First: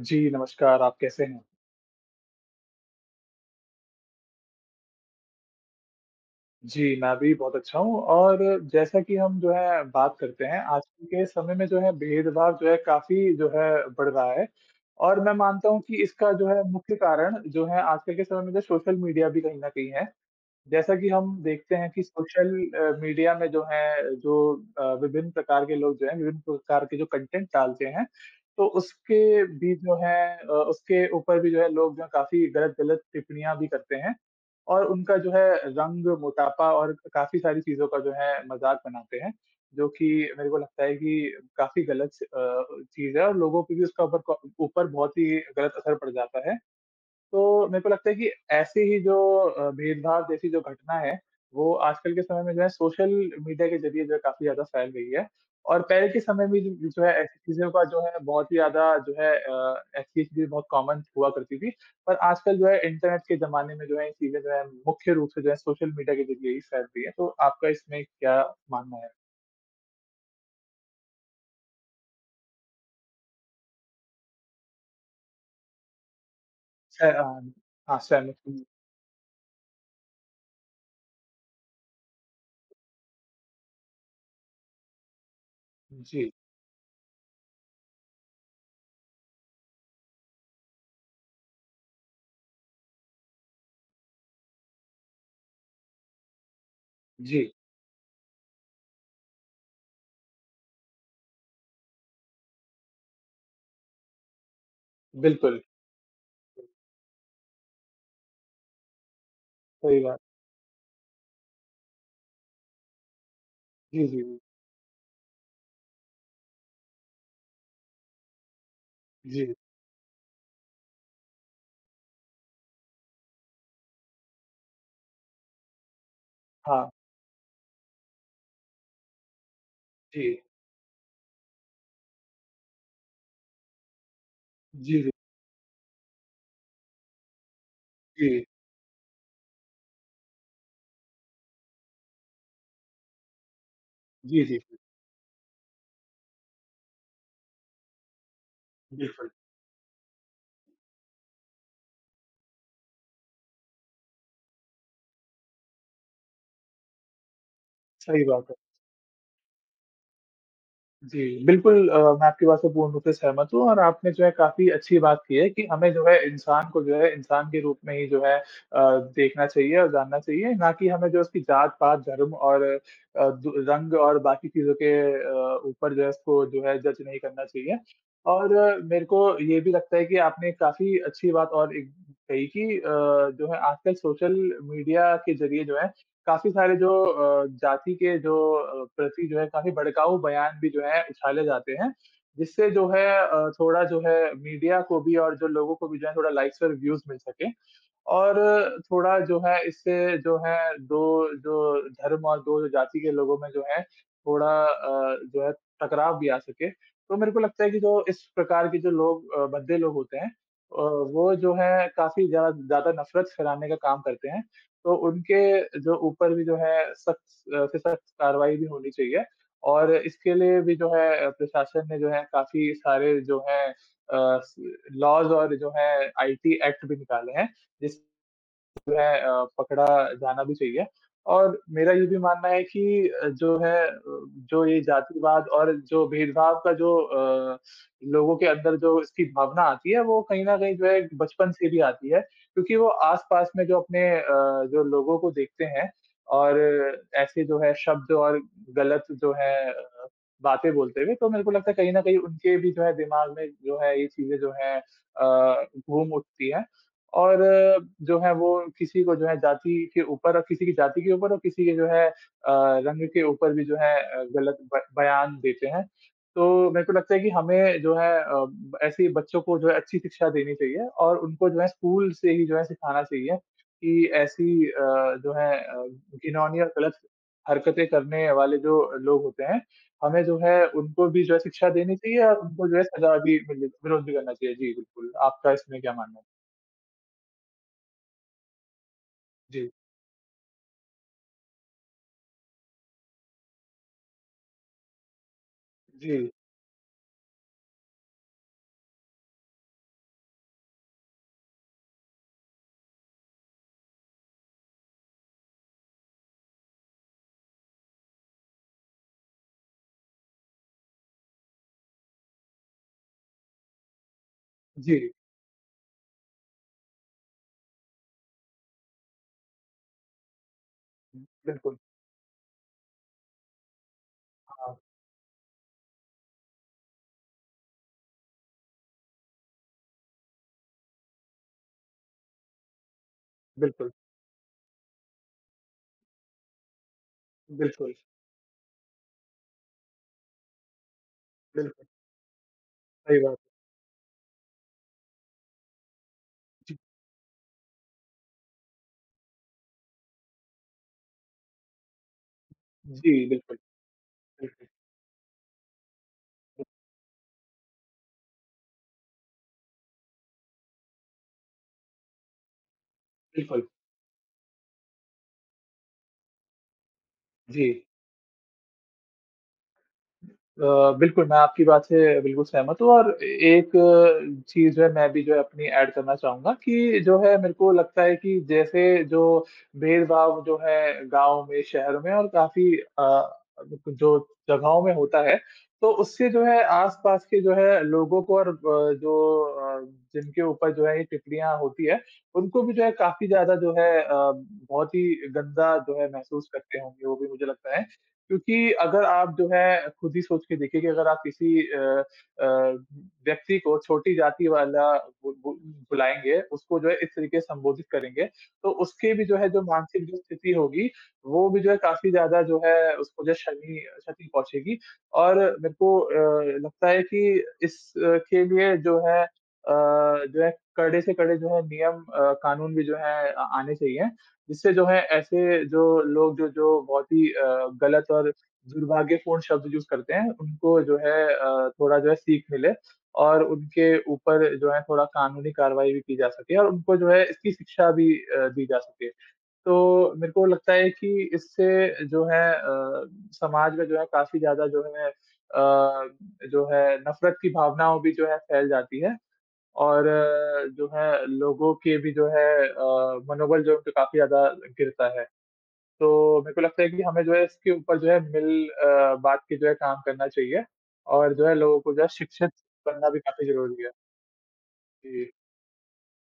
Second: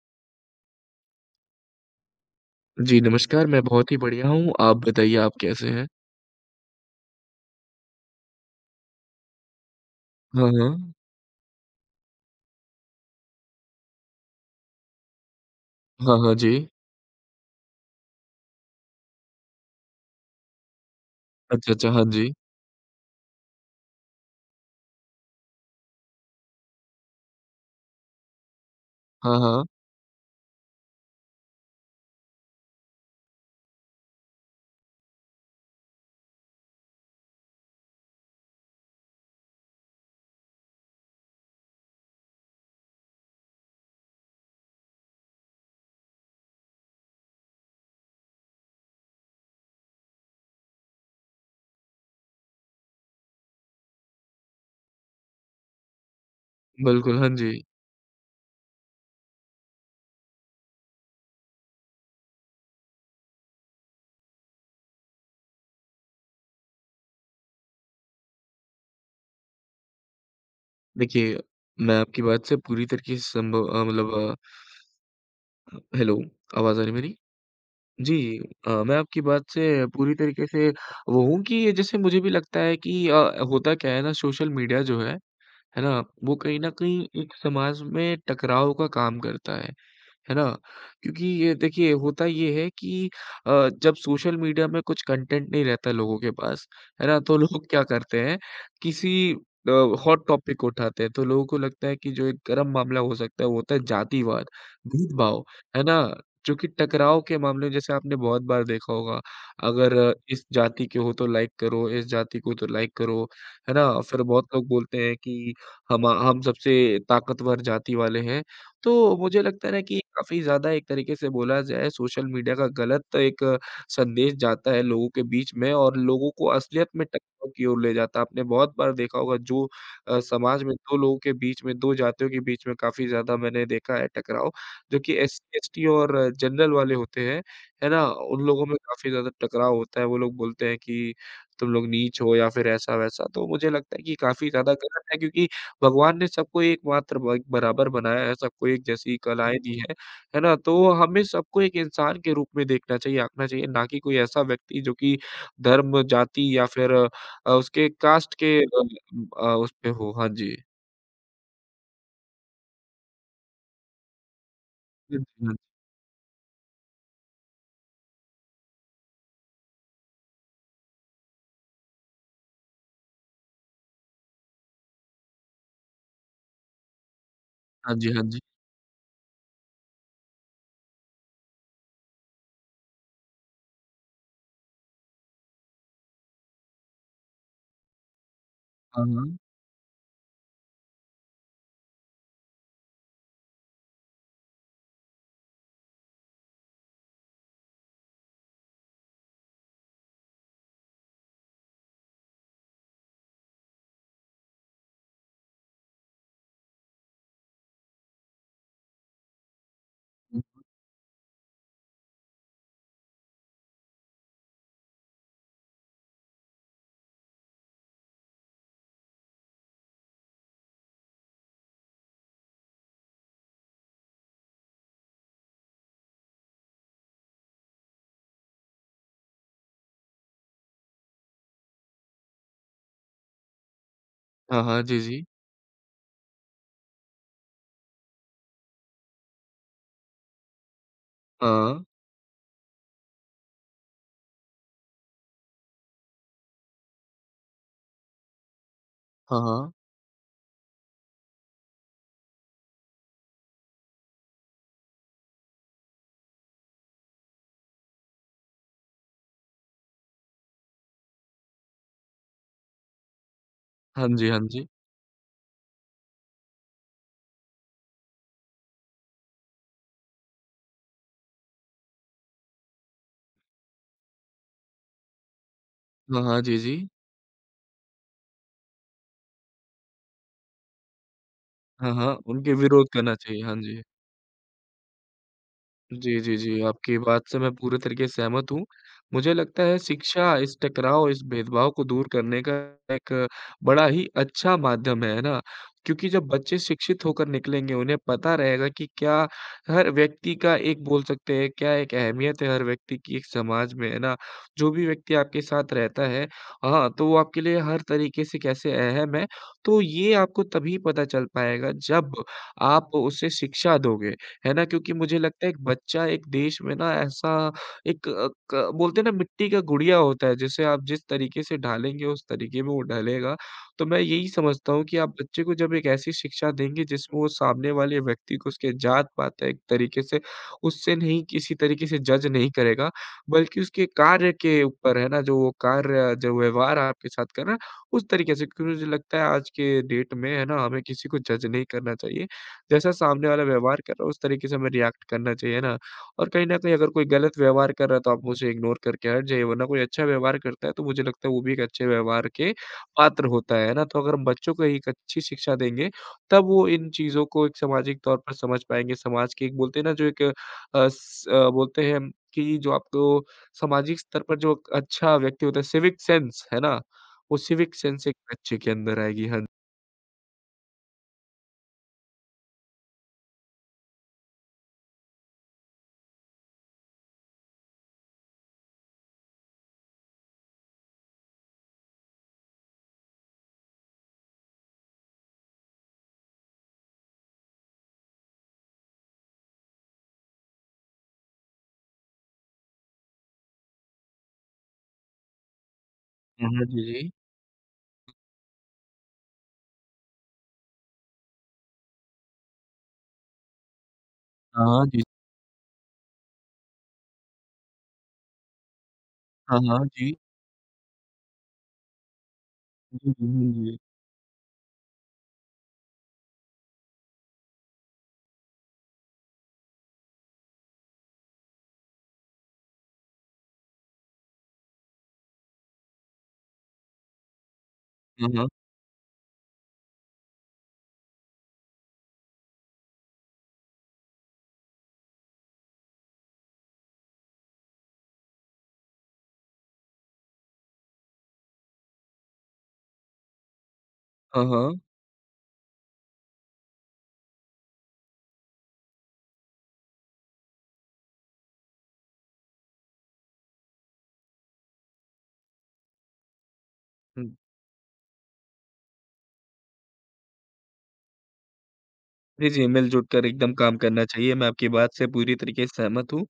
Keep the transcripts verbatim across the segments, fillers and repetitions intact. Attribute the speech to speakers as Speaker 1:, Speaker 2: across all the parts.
Speaker 1: जी, नमस्कार, आप कैसे हैं?
Speaker 2: जी, नमस्कार, मैं बहुत ही बढ़िया हूँ, आप बताइए आप कैसे हैं?
Speaker 1: जी, मैं भी बहुत अच्छा हूँ। और जैसा कि हम जो है बात करते
Speaker 2: हाँ,
Speaker 1: हैं,
Speaker 2: हाँ।
Speaker 1: आजकल के समय में जो है भेदभाव जो है काफ़ी जो है बढ़ रहा है। और मैं मानता हूँ कि
Speaker 2: हाँ,
Speaker 1: इसका
Speaker 2: हाँ,
Speaker 1: जो
Speaker 2: जी।
Speaker 1: है मुख्य कारण जो है आजकल के समय में जो सोशल मीडिया भी कहीं न कहीं है। जैसा कि हम
Speaker 2: अच्छा,
Speaker 1: देखते हैं
Speaker 2: अच्छा,
Speaker 1: कि
Speaker 2: हाँ जी।
Speaker 1: सोशल अ, मीडिया में जो है, जो अ, विभिन्न प्रकार के लोग जो हैं, विभिन्न प्रकार के जो कंटेंट डालते हैं, तो
Speaker 2: हाँ,
Speaker 1: उसके
Speaker 2: हाँ,
Speaker 1: भी जो है अ, उसके ऊपर भी जो है लोग जो हैं काफ़ी गलत-गलत टिप्पणियाँ भी करते हैं और उनका जो है रंग, मोटापा और काफ़ी सारी चीज़ों का जो है मज़ाक बनाते हैं, जो कि मेरे को लगता है कि काफ़ी गलत अ, चीज़ है और लोगों पे भी उसका ऊपर क ऊपर बहुत ही गलत असर पड़ जाता है। तो मेरे को लगता है कि ऐसी ही जो अ, भेदभाव जैसी जो घटना है, वो आजकल के समय में जो है सोशल मीडिया के ज़रिए जो है काफ़ी ज़्यादा फैल गई है और पहले के समय में जो जो है
Speaker 2: बिल्कुल, हाँ
Speaker 1: ऐसी
Speaker 2: जी।
Speaker 1: चीज़ों का जो है बहुत ही ज़्यादा जो है अ, ऐसी चीज़ें बहुत कॉमन हुआ करती थी। पर आजकल जो है इंटरनेट के ज़माने में जो है चीज़ें जो है मुख्य रूप से जो है सोशल मीडिया के ज़रिए ही फैल रही है। तो आपका इसमें क्या मानना है?
Speaker 2: देखिए, मैं आपकी बात से पूरी तरीके से संभव अ, मतलब अ, हेलो, आवाज़ आ रही है
Speaker 1: सह
Speaker 2: मेरी?
Speaker 1: अ, हाँ,
Speaker 2: जी,
Speaker 1: सहमत हूँ।
Speaker 2: अ, मैं आपकी बात से पूरी तरीके से वो हूँ कि जैसे मुझे भी लगता है कि अ, होता क्या है ना? सोशल मीडिया जो है, है ना?
Speaker 1: जी,
Speaker 2: वो कहीं न कहीं एक समाज में टकराव का काम करता है। है ना? क्योंकि ये देखिए होता ये है कि अ, जब सोशल मीडिया में कुछ कंटेंट नहीं रहता लोगों के पास, है ना? तो
Speaker 1: जी,
Speaker 2: लोग क्या करते हैं? किसी अ, हॉट टॉपिक को उठाते हैं, तो लोगों को लगता है कि जो एक गर्म मामला हो सकता है वो होता है जातिवाद, भेदभाव,
Speaker 1: बिल्कुल,
Speaker 2: है ना? जो कि टकराव के मामले में जैसे आपने बहुत बार देखा होगा, अगर
Speaker 1: सही बात।
Speaker 2: इस जाति के हो तो लाइक करो, इस जाति को तो लाइक करो, है ना?
Speaker 1: जी, जी,
Speaker 2: फिर
Speaker 1: जी।
Speaker 2: बहुत लोग बोलते हैं कि हम हम सबसे ताकतवर जाति वाले हैं। तो मुझे
Speaker 1: जी,
Speaker 2: लगता है ना कि जी, काफ़ी ज़्यादा एक तरीके से बोला जाए सोशल मीडिया का गलत एक संदेश जाता है लोगों के बीच में और लोगों को
Speaker 1: हाँ,
Speaker 2: असलियत में टकराव की ओर ले जाता है। आपने बहुत बार देखा होगा जो अ,
Speaker 1: जी।
Speaker 2: समाज में दो लोगों के बीच में दो जातियों के बीच में काफ़ी ज़्यादा मैंने देखा है टकराव, जो
Speaker 1: जी, जी,
Speaker 2: कि एस सी, एस टी और जनरल वाले होते हैं, है ना? उन
Speaker 1: जी।
Speaker 2: लोगों में काफ़ी ज़्यादा टकराव होता है। वो लोग बोलते हैं कि तुम लोग नीच हो या फिर ऐसा-वैसा। तो मुझे लगता है कि
Speaker 1: जी,
Speaker 2: काफ़ी
Speaker 1: जी।
Speaker 2: ज़्यादा
Speaker 1: बिल्कुल,
Speaker 2: गलत है, क्योंकि भगवान ने सबको एकमात्र ब बराबर बनाया है, सबको एक जैसी
Speaker 1: बिल्कुल,
Speaker 2: कलाएँ दी हैं, है ना? तो हमें सबको एक इंसान के रूप में देखना चाहिए, आँकना चाहिए, ना कि कोई ऐसा व्यक्ति जो कि धर्म, जाति या फिर अ, उसके
Speaker 1: सही
Speaker 2: कास्ट
Speaker 1: बात है।
Speaker 2: के अ अ, उस पे हो। हाँ जी।
Speaker 1: जी, बिल्कुल, अ, मैं आपकी बात से पूर्ण रूप से सहमत हूँ और आपने जो है काफ़ी अच्छी बात की है कि हमें जो है इंसान को जो है इंसान के रूप में ही जो है अ, देखना चाहिए और जानना चाहिए, ना कि हमें जो उसकी जात-पात, धर्म और अ, दु रंग और बाकी चीज़ों के अ, ऊपर जो है उसको जो है जज नहीं करना चाहिए।
Speaker 2: हाँ जी, हाँ जी, हाँ जी।
Speaker 1: और मेरे को ये भी लगता है कि आपने काफ़ी अच्छी बात और एक कही कि अ, जो है आजकल सोशल मीडिया के ज़रिए जो है काफ़ी सारे जो अ, जाति के जो अ,
Speaker 2: हाँ,
Speaker 1: प्रति
Speaker 2: हाँ।
Speaker 1: जो है काफ़ी भड़काऊ बयान भी जो है उछाले जाते हैं, जिससे जो है अ, थोड़ा जो है मीडिया को भी और जो लोगों को भी जो है थोड़ा लाइक्स और व्यूज़ मिल सकें। और थोड़ा जो है इससे जो है दो जो धर्म और दो जाति के लोगों में जो है थोड़ा अ, जो है टकराव भी आ सके। तो मेरे को लगता है कि जो इस प्रकार के जो लोग अ, भद्दे लोग होते हैं, अ,
Speaker 2: हुँ।
Speaker 1: वो जो है काफ़ी ज़्यादा ज़्यादा नफ़रत फैलाने का काम करते हैं। तो उनके जो ऊपर भी जो है सख्त अ, से सख्त कार्रवाई भी होनी चाहिए और इसके लिए भी जो है अ, प्रशासन ने जो है काफ़ी सारे जो है अ, स लॉज़ और जो है आईटी एक्ट भी निकाले हैं, जिस जो है अ, पकड़ा जाना भी चाहिए। और मेरा ये भी मानना है कि अ, जो है अ,
Speaker 2: हाँ,
Speaker 1: जो ये
Speaker 2: हाँ, जी, जी।
Speaker 1: जातिवाद और जो भेदभाव का जो अ, लोगों के अंदर जो इसकी भावना आती है, वो कहीं न कहीं जो है बचपन से
Speaker 2: हाँ,
Speaker 1: भी आती है, क्योंकि वो आस-पास में जो अपने अ, जो लोगों को देखते हैं और ऐसे जो है शब्द और गलत जो
Speaker 2: हाँ,
Speaker 1: है
Speaker 2: हाँ।
Speaker 1: बातें बोलते हुए, तो मेरे को लगता है कहीं न कहीं उनके भी जो है दिमाग में जो है ये चीज़ें जो हैं अ, घूम उठती हैं। और अ, जो है वो किसी को जो है जाति के ऊपर और किसी की जाति के ऊपर और किसी के जो है अ, रंग के ऊपर भी जो है
Speaker 2: हाँ
Speaker 1: अ,
Speaker 2: जी, हाँ
Speaker 1: गलत
Speaker 2: जी।
Speaker 1: ब बयान देते हैं। तो मेरे को लगता है कि हमें जो है अ, ब ऐसे ही बच्चों को जो है अच्छी शिक्षा देनी चाहिए और उनको जो है स्कूल से ही जो है सिखाना चाहिए कि ऐसी अ, जो है अ,
Speaker 2: हाँ, हाँ, जी,
Speaker 1: घिनौनी और
Speaker 2: जी।
Speaker 1: गलत हरकतें करने वाले जो लोग होते हैं हमें जो है उनको भी जो है शिक्षा
Speaker 2: हाँ,
Speaker 1: देनी
Speaker 2: हाँ,
Speaker 1: चाहिए और
Speaker 2: उनके
Speaker 1: उनको जो है
Speaker 2: विरोध करना
Speaker 1: सज़ा भी
Speaker 2: चाहिए। हाँ
Speaker 1: मिलनी
Speaker 2: जी।
Speaker 1: विरोध भी करना चाहिए। जी, बिल्कुल, आपका इसमें क्या मानना
Speaker 2: जी,
Speaker 1: है?
Speaker 2: जी, जी। आपकी बात से मैं पूरे तरीके से सहमत हूँ। मुझे लगता
Speaker 1: जी,
Speaker 2: है शिक्षा इस टकराव, इस भेदभाव को दूर करने का एक बड़ा ही अच्छा माध्यम है, है ना? क्योंकि जब
Speaker 1: जी,
Speaker 2: बच्चे शिक्षित होकर निकलेंगे, उन्हें पता रहेगा कि क्या हर व्यक्ति का एक बोल सकते हैं, क्या एक अहमियत है हर व्यक्ति की एक समाज में, है ना? जो भी व्यक्ति आपके साथ रहता है, हाँ, तो वो आपके लिए हर तरीके से कैसे अहम है, तो ये आपको तभी पता चल पाएगा जब आप उसे शिक्षा दोगे। है ना? क्योंकि
Speaker 1: जी,
Speaker 2: मुझे लगता है एक बच्चा एक देश में ना ऐसा एक अ, क बोलते हैं ना मिट्टी का गुड़िया होता है, जिसे आप जिस तरीके से
Speaker 1: बिल्कुल,
Speaker 2: ढालेंगे उस तरीके में वो ढलेगा। तो मैं यही समझता
Speaker 1: हाँ,
Speaker 2: हूँ कि आप बच्चे को जब एक ऐसी शिक्षा देंगे जिसमें वो सामने वाले व्यक्ति को उसके जात-पात एक तरीके से उससे नहीं किसी तरीके से जज नहीं करेगा, बल्कि उसके
Speaker 1: बिल्कुल,
Speaker 2: कार्य के ऊपर, है ना? जो वो कार्य जो व्यवहार आपके साथ कर रहा है,
Speaker 1: बिल्कुल,
Speaker 2: उस तरीके से, क्योंकि मुझे लगता है आज के डेट में है ना हमें किसी को जज नहीं
Speaker 1: बिल्कुल,
Speaker 2: करना चाहिए। जैसा
Speaker 1: सही
Speaker 2: सामने
Speaker 1: बात
Speaker 2: वाला व्यवहार कर रहा है उस तरीके से हमें रिएक्ट करना चाहिए ना। और कहीं न
Speaker 1: है।
Speaker 2: कहीं
Speaker 1: जी,
Speaker 2: अगर कोई गलत व्यवहार कर रहा है तो आप उसे इग्नोर करके हट जाइए, वरना कोई अच्छा व्यवहार करता है तो मुझे लगता है वो भी एक अच्छे व्यवहार के
Speaker 1: जी,
Speaker 2: पात्र
Speaker 1: बिल्कुल,
Speaker 2: होता है, है ना? तो अगर हम बच्चों को
Speaker 1: बिल्कुल,
Speaker 2: एक अच्छी शिक्षा देंगे तब वो इन चीज़ों को एक सामाजिक तौर पर समझ पाएँगे। समाज की एक बोलते हैं ना जो एक अ, स अ, बोलते हैं कि जो आपको
Speaker 1: बिल्कुल,
Speaker 2: सामाजिक स्तर पर जो एक अच्छा व्यक्ति होता है सिविक सेंस, है ना? वो
Speaker 1: जी।
Speaker 2: सिविक सेंस एक बच्चे के अंदर आएगी। हाँ।
Speaker 1: अ, बिल्कुल, मैं आपकी बात से बिल्कुल सहमत हूँ और एक अ, चीज़ जो है मैं भी जो है अपनी ऐड करना चाहूँगा कि जो है मेरे को लगता है कि जैसे जो भेदभाव जो है गाँव में, शहर में और काफ़ी अ, जो जगहों में होता है, तो उससे जो है आस-पास के जो है लोगों को और अ, जो अ, जिनके ऊपर जो है ये टिप्पणियाँ होती है, उनको भी जो है काफ़ी ज़्यादा जो है अ, बहुत ही गंदा जो है महसूस
Speaker 2: हुँ, हुँ। हाँ
Speaker 1: करते
Speaker 2: जी,
Speaker 1: होंगे
Speaker 2: जी।
Speaker 1: वो भी मुझे लगता है। क्योंकि अगर आप जो है खुद ही सोच के देखिए कि अगर आप किसी अ अ, व्यक्ति को छोटी जाति वाला
Speaker 2: हाँ, जी।
Speaker 1: बु बु बुलाएँगे, उसको जो है इस तरीके से संबोधित करेंगे, तो उसकी भी जो है
Speaker 2: हाँ,
Speaker 1: जो
Speaker 2: हाँ।
Speaker 1: मानसिक जो
Speaker 2: जी।
Speaker 1: स्थिति होगी, वो भी जो है काफ़ी ज़्यादा जो है
Speaker 2: जी,
Speaker 1: उसको
Speaker 2: जी,
Speaker 1: जो
Speaker 2: जी,
Speaker 1: शनि
Speaker 2: जी।
Speaker 1: क्षति पहुँचेगी। और मेरे को अ, लगता है कि इस अ, के लिए जो है अ, जो है कड़े से कड़े जो है नियम अ, कानून भी जो है अ, आने चाहिए। जिससे जो है ऐसे जो लोग जो जो बहुत ही अ, गलत
Speaker 2: हाँ,
Speaker 1: और
Speaker 2: हाँ।
Speaker 1: दुर्भाग्यपूर्ण शब्द यूज़ करते हैं, उनको जो है अ, थोड़ा जो है सीख मिले और उनके ऊपर जो है थोड़ा कानूनी कार्रवाई भी की जा सके और उनको जो है इसकी शिक्षा भी अ, दी जा सके। तो मेरे को लगता है कि इससे जो है अ, समाज में जो है काफ़ी
Speaker 2: हाँ,
Speaker 1: ज़्यादा
Speaker 2: हाँ।
Speaker 1: जो है अ, जो है नफ़रत की भावनाओं भी जो है फैल जाती है। और अ, जो है लोगों के भी जो है अ, मनोबल जो है उनका काफ़ी ज़्यादा गिरता है। तो मेरे को लगता है कि हमें जो
Speaker 2: हुँ।
Speaker 1: है इसके ऊपर जो है मिल अ, बाँट के जो है काम करना चाहिए और जो है लोगों को जो है
Speaker 2: जी,
Speaker 1: शिक्षित
Speaker 2: जी, मिल-जुल
Speaker 1: करना भी
Speaker 2: कर
Speaker 1: काफ़ी
Speaker 2: एकदम काम
Speaker 1: ज़रूरी है।
Speaker 2: करना चाहिए, मैं आपकी बात से
Speaker 1: जी,
Speaker 2: पूरी तरीके से सहमत हूँ।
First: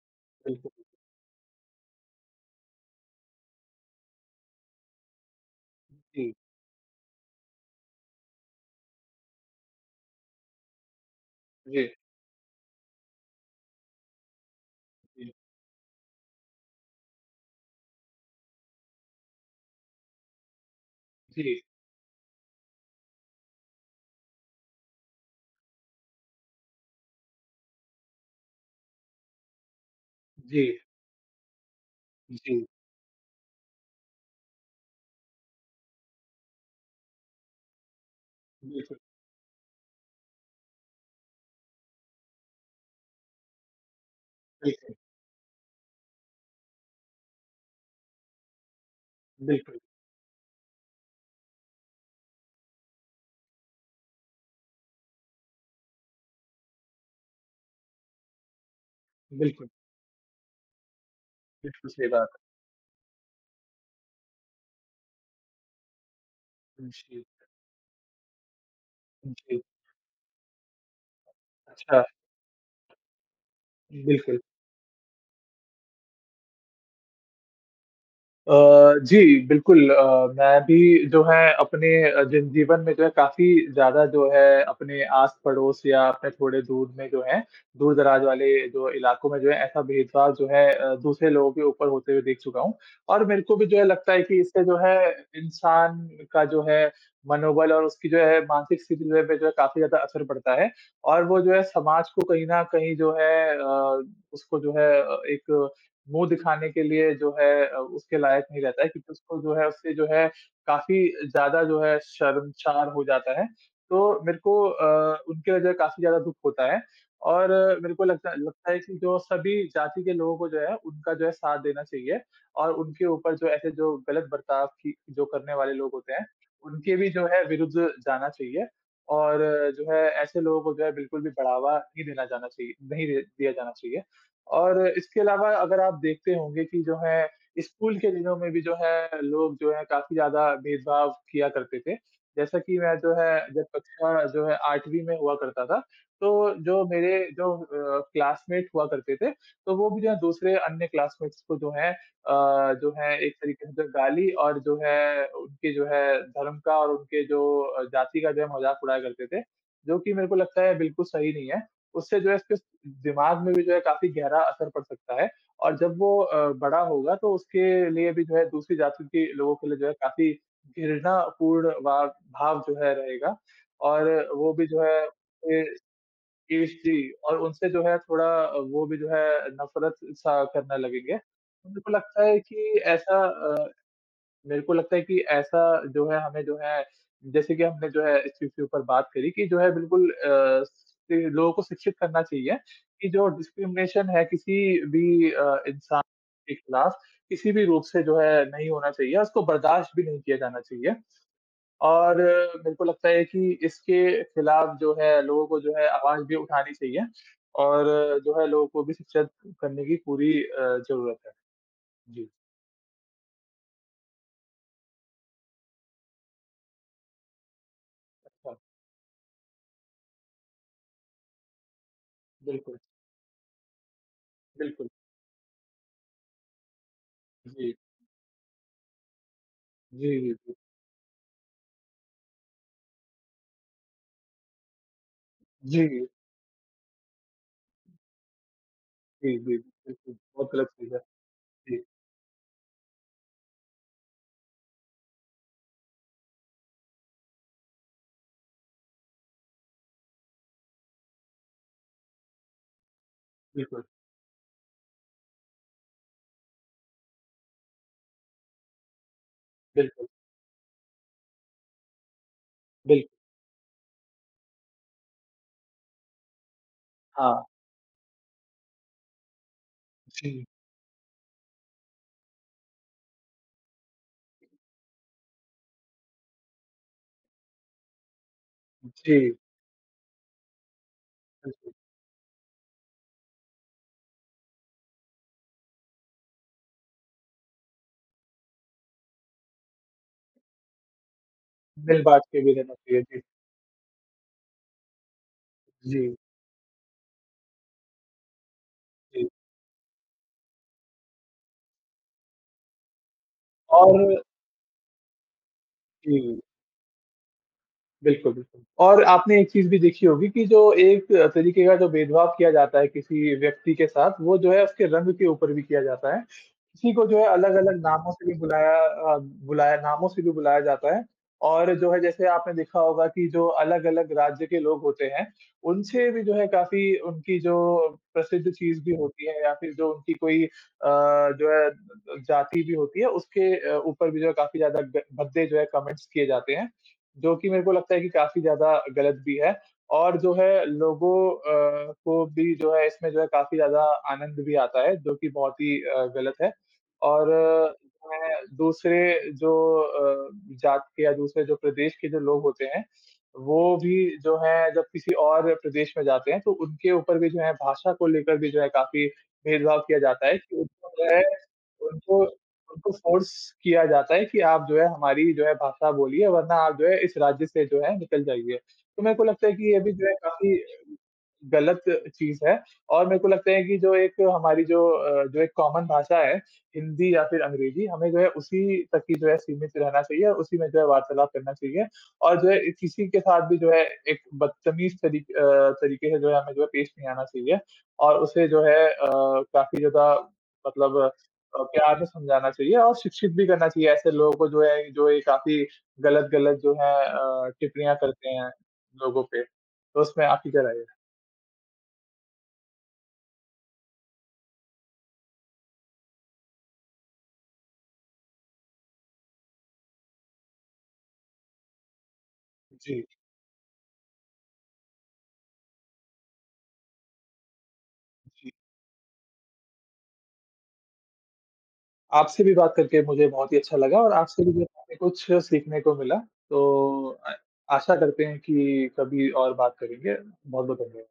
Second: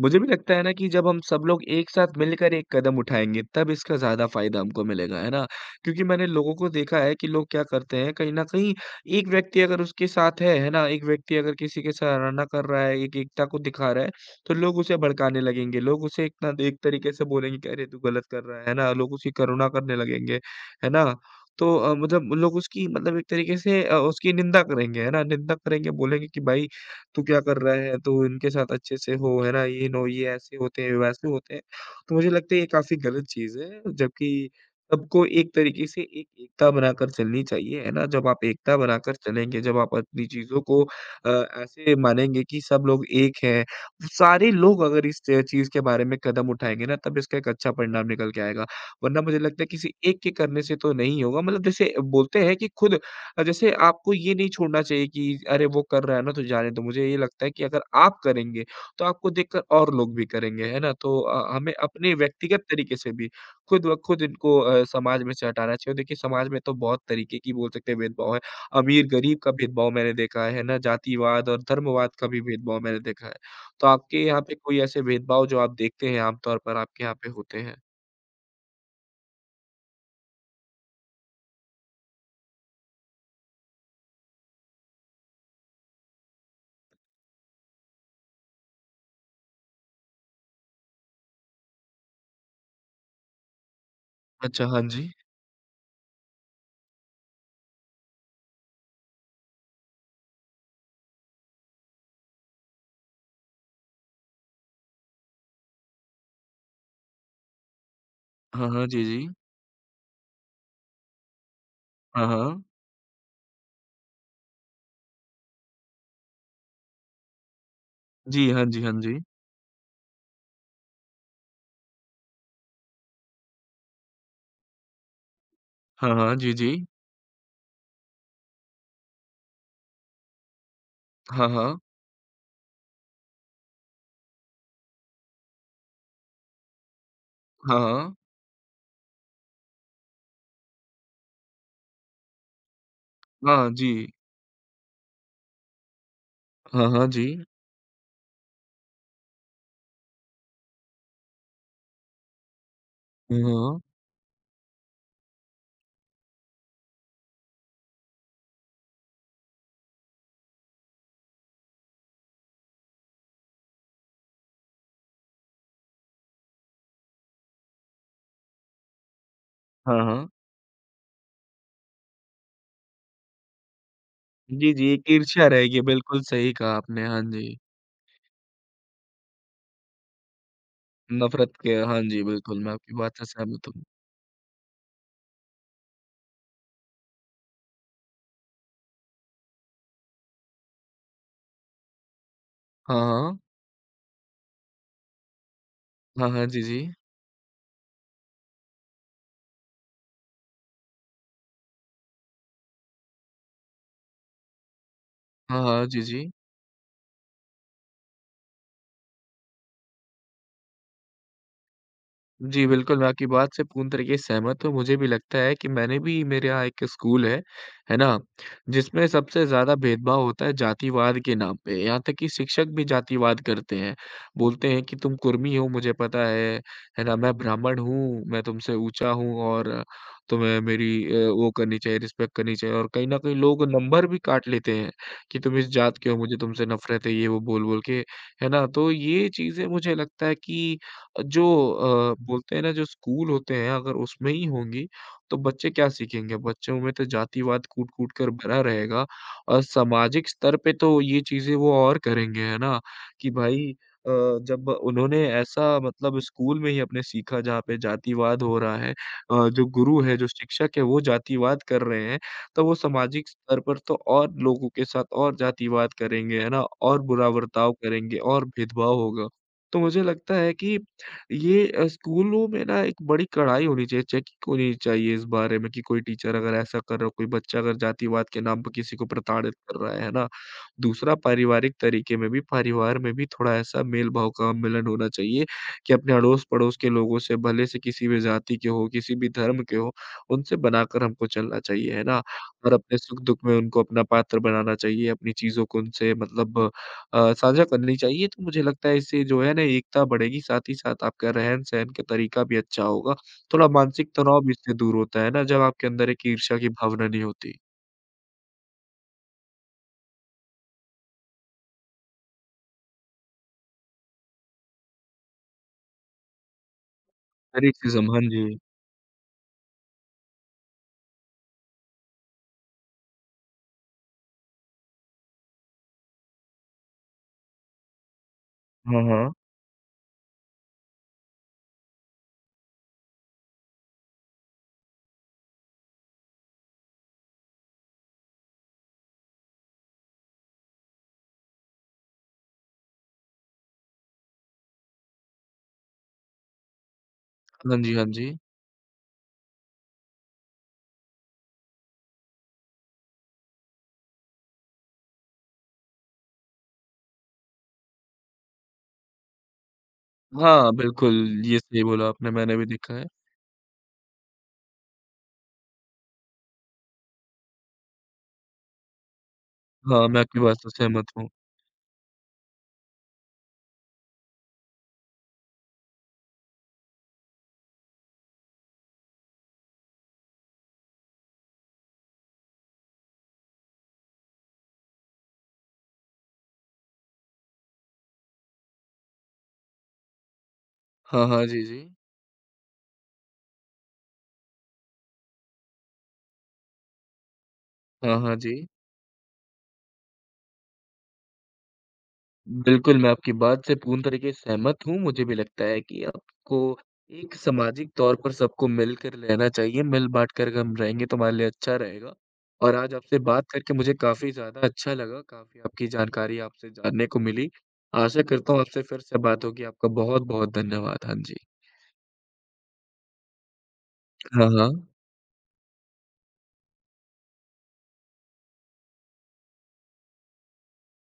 Speaker 2: मुझे भी लगता है
Speaker 1: बिल्कुल।
Speaker 2: ना कि जब हम सब लोग एक साथ मिलकर एक कदम उठाएँगे, तब इसका ज़्यादा फ़ायदा हमको मिलेगा, है ना? क्योंकि मैंने
Speaker 1: जी,
Speaker 2: लोगों को देखा है कि लोग क्या करते हैं, कहीं न कहीं एक व्यक्ति अगर उसके साथ है, है ना? एक व्यक्ति अगर किसी
Speaker 1: जी,
Speaker 2: की सराहना कर रहा है, एक एकता को दिखा रहा है, तो लोग उसे
Speaker 1: जी,
Speaker 2: भड़काने लगेंगे, लोग उसे इतना एक तरीके से बोलेंगे कि, "अरे! तू गलत कर रहा है।" है ना? लोग उसकी करुणा करने लगेंगे, है ना?
Speaker 1: जी,
Speaker 2: तो अ, मतलब लोग उसकी मतलब एक तरीके से अ, उसकी निंदा करेंगे, है ना? निंदा करेंगे, बोलेंगे कि भाई तू क्या कर रहा है? तू इनके साथ अच्छे से हो, है ना? ये नो ये ऐसे
Speaker 1: जी,
Speaker 2: होते हैं, वैसे होते हैं। तो मुझे लगता है
Speaker 1: जी,
Speaker 2: ये काफ़ी गलत चीज़ है, जबकि सबको एक तरीके से एक एकता बनाकर चलनी चाहिए, है ना? जब आप एकता
Speaker 1: बिल्कुल,
Speaker 2: बनाकर चलेंगे, जब आप अपनी चीज़ों को अ, ऐसे मानेंगे कि सब लोग एक हैं, सारे लोग
Speaker 1: बिल्कुल,
Speaker 2: अगर इस च चीज़ के बारे में कदम उठाएँगे ना, तब इसका एक अच्छा परिणाम निकल के आएगा। वरना मुझे लगता है
Speaker 1: बिल्कुल,
Speaker 2: किसी एक के करने से तो नहीं होगा, मतलब जैसे बोलते हैं कि खुद अ, जैसे आपको ये नहीं छोड़ना चाहिए कि अरे वो कर रहा है ना तो जाने दो। मुझे ये लगता है कि अगर आप करेंगे तो आपको देखकर
Speaker 1: बिल्कुल,
Speaker 2: और लोग भी करेंगे, है ना? तो अ, हमें
Speaker 1: बिल्कुल सही
Speaker 2: अपने
Speaker 1: बात
Speaker 2: व्यक्तिगत तरीके से भी खुद ब खुद इनको अ, समाज में से हटाना चाहिए। देखिए समाज में तो
Speaker 1: है।
Speaker 2: बहुत
Speaker 1: जी,
Speaker 2: तरीके की बोल सकते हैं भेदभाव है। अमीर-गरीब का
Speaker 1: जी,
Speaker 2: भेदभाव मैंने देखा है, है ना? जातिवाद और
Speaker 1: अच्छा,
Speaker 2: धर्मवाद का भी भेदभाव मैंने देखा है। तो आपके
Speaker 1: बिल्कुल।
Speaker 2: यहाँ पे कोई ऐसे भेदभाव जो आप देखते हैं आम तौर पर आपके यहाँ पे होते हैं?
Speaker 1: अ, जी, बिल्कुल, अ, मैं भी जो है अपने अ, जन जीवन में जो है काफ़ी ज़्यादा जो है अपने आस-पड़ोस या अपने थोड़े दूर में जो है, दूर-दराज़ वाले जो इलाकों में जो है ऐसा भेदभाव जो है अ, दूसरे लोगों के ऊपर होते हुए देख चुका हूँ। और मेरे को भी जो है लगता है कि इससे
Speaker 2: अच्छा,
Speaker 1: जो
Speaker 2: हाँ
Speaker 1: है
Speaker 2: जी।
Speaker 1: इंसान का जो है मनोबल और उसकी जो है मानसिक स्थिति जो है पे जो है काफ़ी ज़्यादा असर पड़ता है। और वो जो है समाज को कहीं न कहीं जो है अ, उसको जो है अ, एक मुँह दिखाने के लिए जो है अ, उसके लायक नहीं
Speaker 2: हाँ,
Speaker 1: रहता
Speaker 2: हाँ,
Speaker 1: है
Speaker 2: जी,
Speaker 1: क्योंकि
Speaker 2: जी।
Speaker 1: उसको जो है उससे जो है काफ़ी ज़्यादा जो है
Speaker 2: हाँ, हाँ।
Speaker 1: शर्मशार हो जाता है। तो मेरे को अ, उनकी वज़ह काफ़ी ज़्यादा दुःख होता है। और मेरे को लगता
Speaker 2: जी, हाँ
Speaker 1: लगता है
Speaker 2: जी, हाँ
Speaker 1: कि जो
Speaker 2: जी।
Speaker 1: सभी जाति के लोगों को जो है उनका जो है साथ देना चाहिए और उनके ऊपर जो ऐसे जो गलत बर्ताव की जो करने वाले लोग होते
Speaker 2: हाँ,
Speaker 1: हैं,
Speaker 2: हाँ, जी, जी।
Speaker 1: उनके भी जो है विरुद्ध जाना चाहिए और जो है ऐसे लोगों को जो है बिल्कुल भी
Speaker 2: हाँ,
Speaker 1: बढ़ावा
Speaker 2: हाँ।
Speaker 1: नहीं देना जाना चाहिए नहीं दे दिया जाना चाहिए। और इसके अलावा अगर आप देखते होंगे कि जो है
Speaker 2: हाँ,
Speaker 1: स्कूल के
Speaker 2: हाँ।
Speaker 1: दिनों में भी जो है लोग जो है काफ़ी ज़्यादा भेदभाव किया करते थे। जैसा कि मैं जो है जब
Speaker 2: हाँ, जी।
Speaker 1: कक्षा जो है आठवीं में हुआ करता था, तो जो
Speaker 2: हाँ, हाँ,
Speaker 1: मेरे
Speaker 2: जी।
Speaker 1: जो अ, क्लासमेट हुआ करते थे, तो वो भी जो है दूसरे अन्य क्लासमेट्स को जो है अ, जो है एक
Speaker 2: हाँ,
Speaker 1: तरीके से
Speaker 2: हाँ।
Speaker 1: जो गाली और जो है उनके जो है धर्म का और उनके जो अ, जाति का जो है मज़ाक उड़ाया करते थे, जो कि मेरे को लगता है बिल्कुल सही नहीं है। उससे जो है इसके दिमाग में भी जो है काफ़ी गहरा असर पड़ सकता है और जब वो अ, बड़ा होगा तो उसके लिए भी जो है दूसरी जाति के लोगों के लिए जो है
Speaker 2: हाँ, हाँ।
Speaker 1: काफ़ी घृणापूर्ण वा भाव जो है रहेगा और वो भी
Speaker 2: जी,
Speaker 1: जो
Speaker 2: जी,
Speaker 1: है
Speaker 2: एक ईर्ष्या
Speaker 1: ए,
Speaker 2: रहेगी, बिल्कुल सही
Speaker 1: ईश
Speaker 2: कहा
Speaker 1: जी
Speaker 2: आपने, हाँ
Speaker 1: और
Speaker 2: जी।
Speaker 1: उनसे जो है थोड़ा वो भी जो है नफ़रत-सा करने लगेंगे।
Speaker 2: नफ़रत के
Speaker 1: मुझे तो
Speaker 2: हाँ जी,
Speaker 1: लगता है
Speaker 2: बिल्कुल, मैं
Speaker 1: कि
Speaker 2: आपकी बात
Speaker 1: ऐसा
Speaker 2: से
Speaker 1: अ
Speaker 2: सहमत हूँ।
Speaker 1: मेरे को लगता है कि ऐसा जो है हमें जो है जैसे कि हमने जो है इस चीज़ के ऊपर बात करी कि जो है बिल्कुल, अ, सि लोगों को शिक्षित करना चाहिए
Speaker 2: हाँ,
Speaker 1: कि जो
Speaker 2: हाँ।
Speaker 1: डिस्क्रिमिनेशन है किसी भी अ, इंसान
Speaker 2: हाँ, हाँ,
Speaker 1: के
Speaker 2: जी, जी।
Speaker 1: खिलाफ किसी भी रूप से जो है नहीं होना चाहिए, उसको बर्दाश्त भी नहीं किया जाना चाहिए। और अ, मेरे को लगता है कि इसके खिलाफ जो है लोगों को
Speaker 2: हाँ,
Speaker 1: जो
Speaker 2: हाँ,
Speaker 1: है
Speaker 2: जी,
Speaker 1: आवाज़
Speaker 2: जी।
Speaker 1: भी उठानी चाहिए और अ, जो है लोगों को भी शिक्षित करने की पूरी अ, ज़रूरत है। जी।
Speaker 2: जी, बिल्कुल, मैं आपकी बात से पूर्ण तरीके से सहमत हूँ। मुझे भी लगता है कि मैंने भी मेरे यहाँ एक स्कूल है, है ना?
Speaker 1: हाँ,
Speaker 2: जिसमें सबसे ज़्यादा भेदभाव होता है जातिवाद के नाम पे। यहाँ तक कि शिक्षक
Speaker 1: बिल्कुल,
Speaker 2: भी जातिवाद करते हैं। बोलते हैं
Speaker 1: बिल्कुल।
Speaker 2: कि तुम कुर्मी हो मुझे पता है, है ना? मैं
Speaker 1: जी।
Speaker 2: ब्राह्मण हूँ, मैं तुमसे ऊँचा हूँ और
Speaker 1: जी, जी।
Speaker 2: तुम्हें मेरी अ, वो करनी चाहिए, रिस्पेक्ट करनी चाहिए और कहीं न कहीं लोग नंबर भी काट लेते हैं कि तुम इस
Speaker 1: जी, जी,
Speaker 2: जात
Speaker 1: जी।
Speaker 2: के हो, मुझे तुमसे नफ़रत है, ये वो बोल-बोल के, है ना? तो ये चीज़ें मुझे
Speaker 1: बिल्कुल,
Speaker 2: लगता है
Speaker 1: बहुत गलत
Speaker 2: कि
Speaker 1: चीज़ है।
Speaker 2: जो
Speaker 1: जी,
Speaker 2: अ, बोलते हैं ना जो स्कूल होते हैं अगर उसमें ही होंगी, तो बच्चे क्या सीखेंगे? बच्चों में तो जातिवाद कूट-कूट कर भरा रहेगा और सामाजिक स्तर पे तो ये चीज़ें वो और करेंगे, है ना? कि भाई
Speaker 1: बिल्कुल,
Speaker 2: अ, जब उन्होंने ऐसा मतलब स्कूल में ही अपने सीखा जहाँ पे जातिवाद हो रहा है, अ, जो गुरु
Speaker 1: बिल्कुल,
Speaker 2: है, जो शिक्षक है वो जातिवाद कर रहे हैं, तो वो
Speaker 1: बिल्कुल।
Speaker 2: सामाजिक स्तर पर तो और लोगों के साथ और जातिवाद करेंगे, है ना? और बुरा
Speaker 1: हाँ,
Speaker 2: बर्ताव करेंगे और भेदभाव होगा। तो मुझे लगता
Speaker 1: जी,
Speaker 2: है कि ये अ, स्कूलों में ना एक बड़ी कड़ाई होनी चाहिए, चेकिंग होनी चाहिए इस बारे में कि कोई टीचर अगर ऐसा कर रहा हो, कोई बच्चा अगर जातिवाद के नाम पर किसी को
Speaker 1: जी,
Speaker 2: प्रताड़ित कर रहा है, है ना? दूसरा
Speaker 1: बिल्कुल।
Speaker 2: पारिवारिक तरीके में भी, परिवार में भी थोड़ा ऐसा मेल-भाव का मिलन होना चाहिए कि अपने अड़ोस-पड़ोस के लोगों से भले से किसी भी जाति के हो, किसी भी धर्म के हो, उनसे बनाकर हमको चलना चाहिए,
Speaker 1: मिल
Speaker 2: है
Speaker 1: बाँट
Speaker 2: ना?
Speaker 1: के भी
Speaker 2: और
Speaker 1: रहना
Speaker 2: अपने
Speaker 1: चाहिए। जी,
Speaker 2: सुख-दुख में उनको अपना पात्र बनाना चाहिए, अपनी चीज़ों को उनसे
Speaker 1: जी,
Speaker 2: मतलब अ, साझा करनी चाहिए, तो मुझे लगता है इससे
Speaker 1: जी।
Speaker 2: जो है ना एकता बढ़ेगी, साथ ही साथ आपका रहन-सहन का तरीका भी अच्छा होगा। थोड़ा मानसिक
Speaker 1: और
Speaker 2: तनाव भी इससे दूर होता है ना जब आपके अंदर एक
Speaker 1: जी।
Speaker 2: ईर्ष्या की भावना नहीं होती।
Speaker 1: बिल्कुल, बिल्कुल। और आपने एक चीज़ भी देखी होगी कि जो एक तरीके का जो भेदभाव किया जाता है किसी व्यक्ति के साथ, वो जो है उसके रंग के ऊपर भी किया जाता है। किसी को जो है
Speaker 2: हर एक
Speaker 1: अलग-अलग
Speaker 2: चीज़ हम,
Speaker 1: नामों
Speaker 2: हाँ
Speaker 1: से भी
Speaker 2: जी।
Speaker 1: बुलाया अ, बुलाया नामों से भी बुलाया जाता है और जो है जैसे आपने देखा होगा कि जो अलग-अलग राज्य के लोग होते हैं, उनसे भी जो है काफ़ी उनकी जो प्रसिद्ध चीज़ भी
Speaker 2: हाँ,
Speaker 1: होती
Speaker 2: हाँ।
Speaker 1: है या फिर जो उनकी कोई अ, जो है जाति भी होती है, उसके अ, ऊपर भी जो है काफ़ी ज़्यादा ग भद्दे जो है कमेंट्स किए जाते हैं। जो कि मेरे को लगता है कि काफ़ी ज़्यादा गलत भी है और जो है लोगों अ, को भी जो है इसमें जो है काफ़ी ज़्यादा आनंद भी आता है, जो कि बहुत ही अ, गलत है। और अ,
Speaker 2: हाँ जी, हाँ जी।
Speaker 1: मैं दूसरे जो अ, जात के या दूसरे जो प्रदेश के जो लोग होते हैं, वो भी जो है जब किसी और प्रदेश में जाते हैं, तो उनके ऊपर भी जो है भाषा को लेकर भी जो है काफ़ी भेदभाव किया जाता है कि
Speaker 2: हाँ,
Speaker 1: उनको जो
Speaker 2: बिल्कुल
Speaker 1: है
Speaker 2: ये सही बोला
Speaker 1: उनको
Speaker 2: आपने, मैंने भी
Speaker 1: उनको
Speaker 2: देखा है।
Speaker 1: फ़ोर्स किया जाता है कि आप जो है हमारी जो है भाषा बोलिए वरना आप जो है इस राज्य से जो है निकल जाइए। तो मेरे को लगता है कि ये भी जो
Speaker 2: हाँ,
Speaker 1: है
Speaker 2: मैं आपकी
Speaker 1: काफ़ी
Speaker 2: बात से सहमत हूँ।
Speaker 1: गलत चीज़ है और मेरे को लगता है कि जो एक हमारी जो अ, जो एक कॉमन भाषा है, हिंदी या फिर अंग्रेज़ी हमें जो है उसी तक ही जो है सीमित रहना चाहिए और उसी में जो है वार्तालाप करना चाहिए और जो है किसी के साथ भी जो है एक बदतमीज़ तरी अ, तरीके से जो है हमें जो है पेश नहीं आना चाहिए और उसे जो है अ, काफ़ी ज़्यादा मतलब
Speaker 2: हाँ, हाँ।
Speaker 1: अ,
Speaker 2: जी, जी।
Speaker 1: प्यार से समझाना चाहिए और शिक्षित भी करना चाहिए ऐसे लोगों को जो है, जो ये काफ़ी गलत-गलत जो है अ, टिप्पणियाँ
Speaker 2: हाँ,
Speaker 1: करते
Speaker 2: हाँ।
Speaker 1: हैं
Speaker 2: जी।
Speaker 1: लोगों पे। तो उसमें आपकी क्या राय है?
Speaker 2: बिल्कुल, मैं आपकी बात से पूर्ण तरीके से सहमत हूँ। मुझे भी लगता है कि आपको एक सामाजिक तौर पर सबको मिलकर रहना चाहिए, मिल-बाँट कर अगर हम रहेंगे तो हमारे लिए अच्छा रहेगा। और आज
Speaker 1: जी,
Speaker 2: आपसे बात करके मुझे काफ़ी ज़्यादा अच्छा लगा, काफ़ी आपकी जानकारी आपसे जानने को मिली। आशा
Speaker 1: जी।
Speaker 2: करता हूँ आपसे फिर से बात होगी। आपका बहुत-बहुत धन्यवाद। हाँ जी।
Speaker 1: आपसे भी बात करके मुझे बहुत ही अच्छा लगा और आपसे
Speaker 2: हाँ,
Speaker 1: भी जो
Speaker 2: हाँ।
Speaker 1: काफ़ी कुछ सीखने को मिला। तो अ, आशा करते हैं कि कभी और बात करेंगे। बहुत-बहुत धन्यवाद।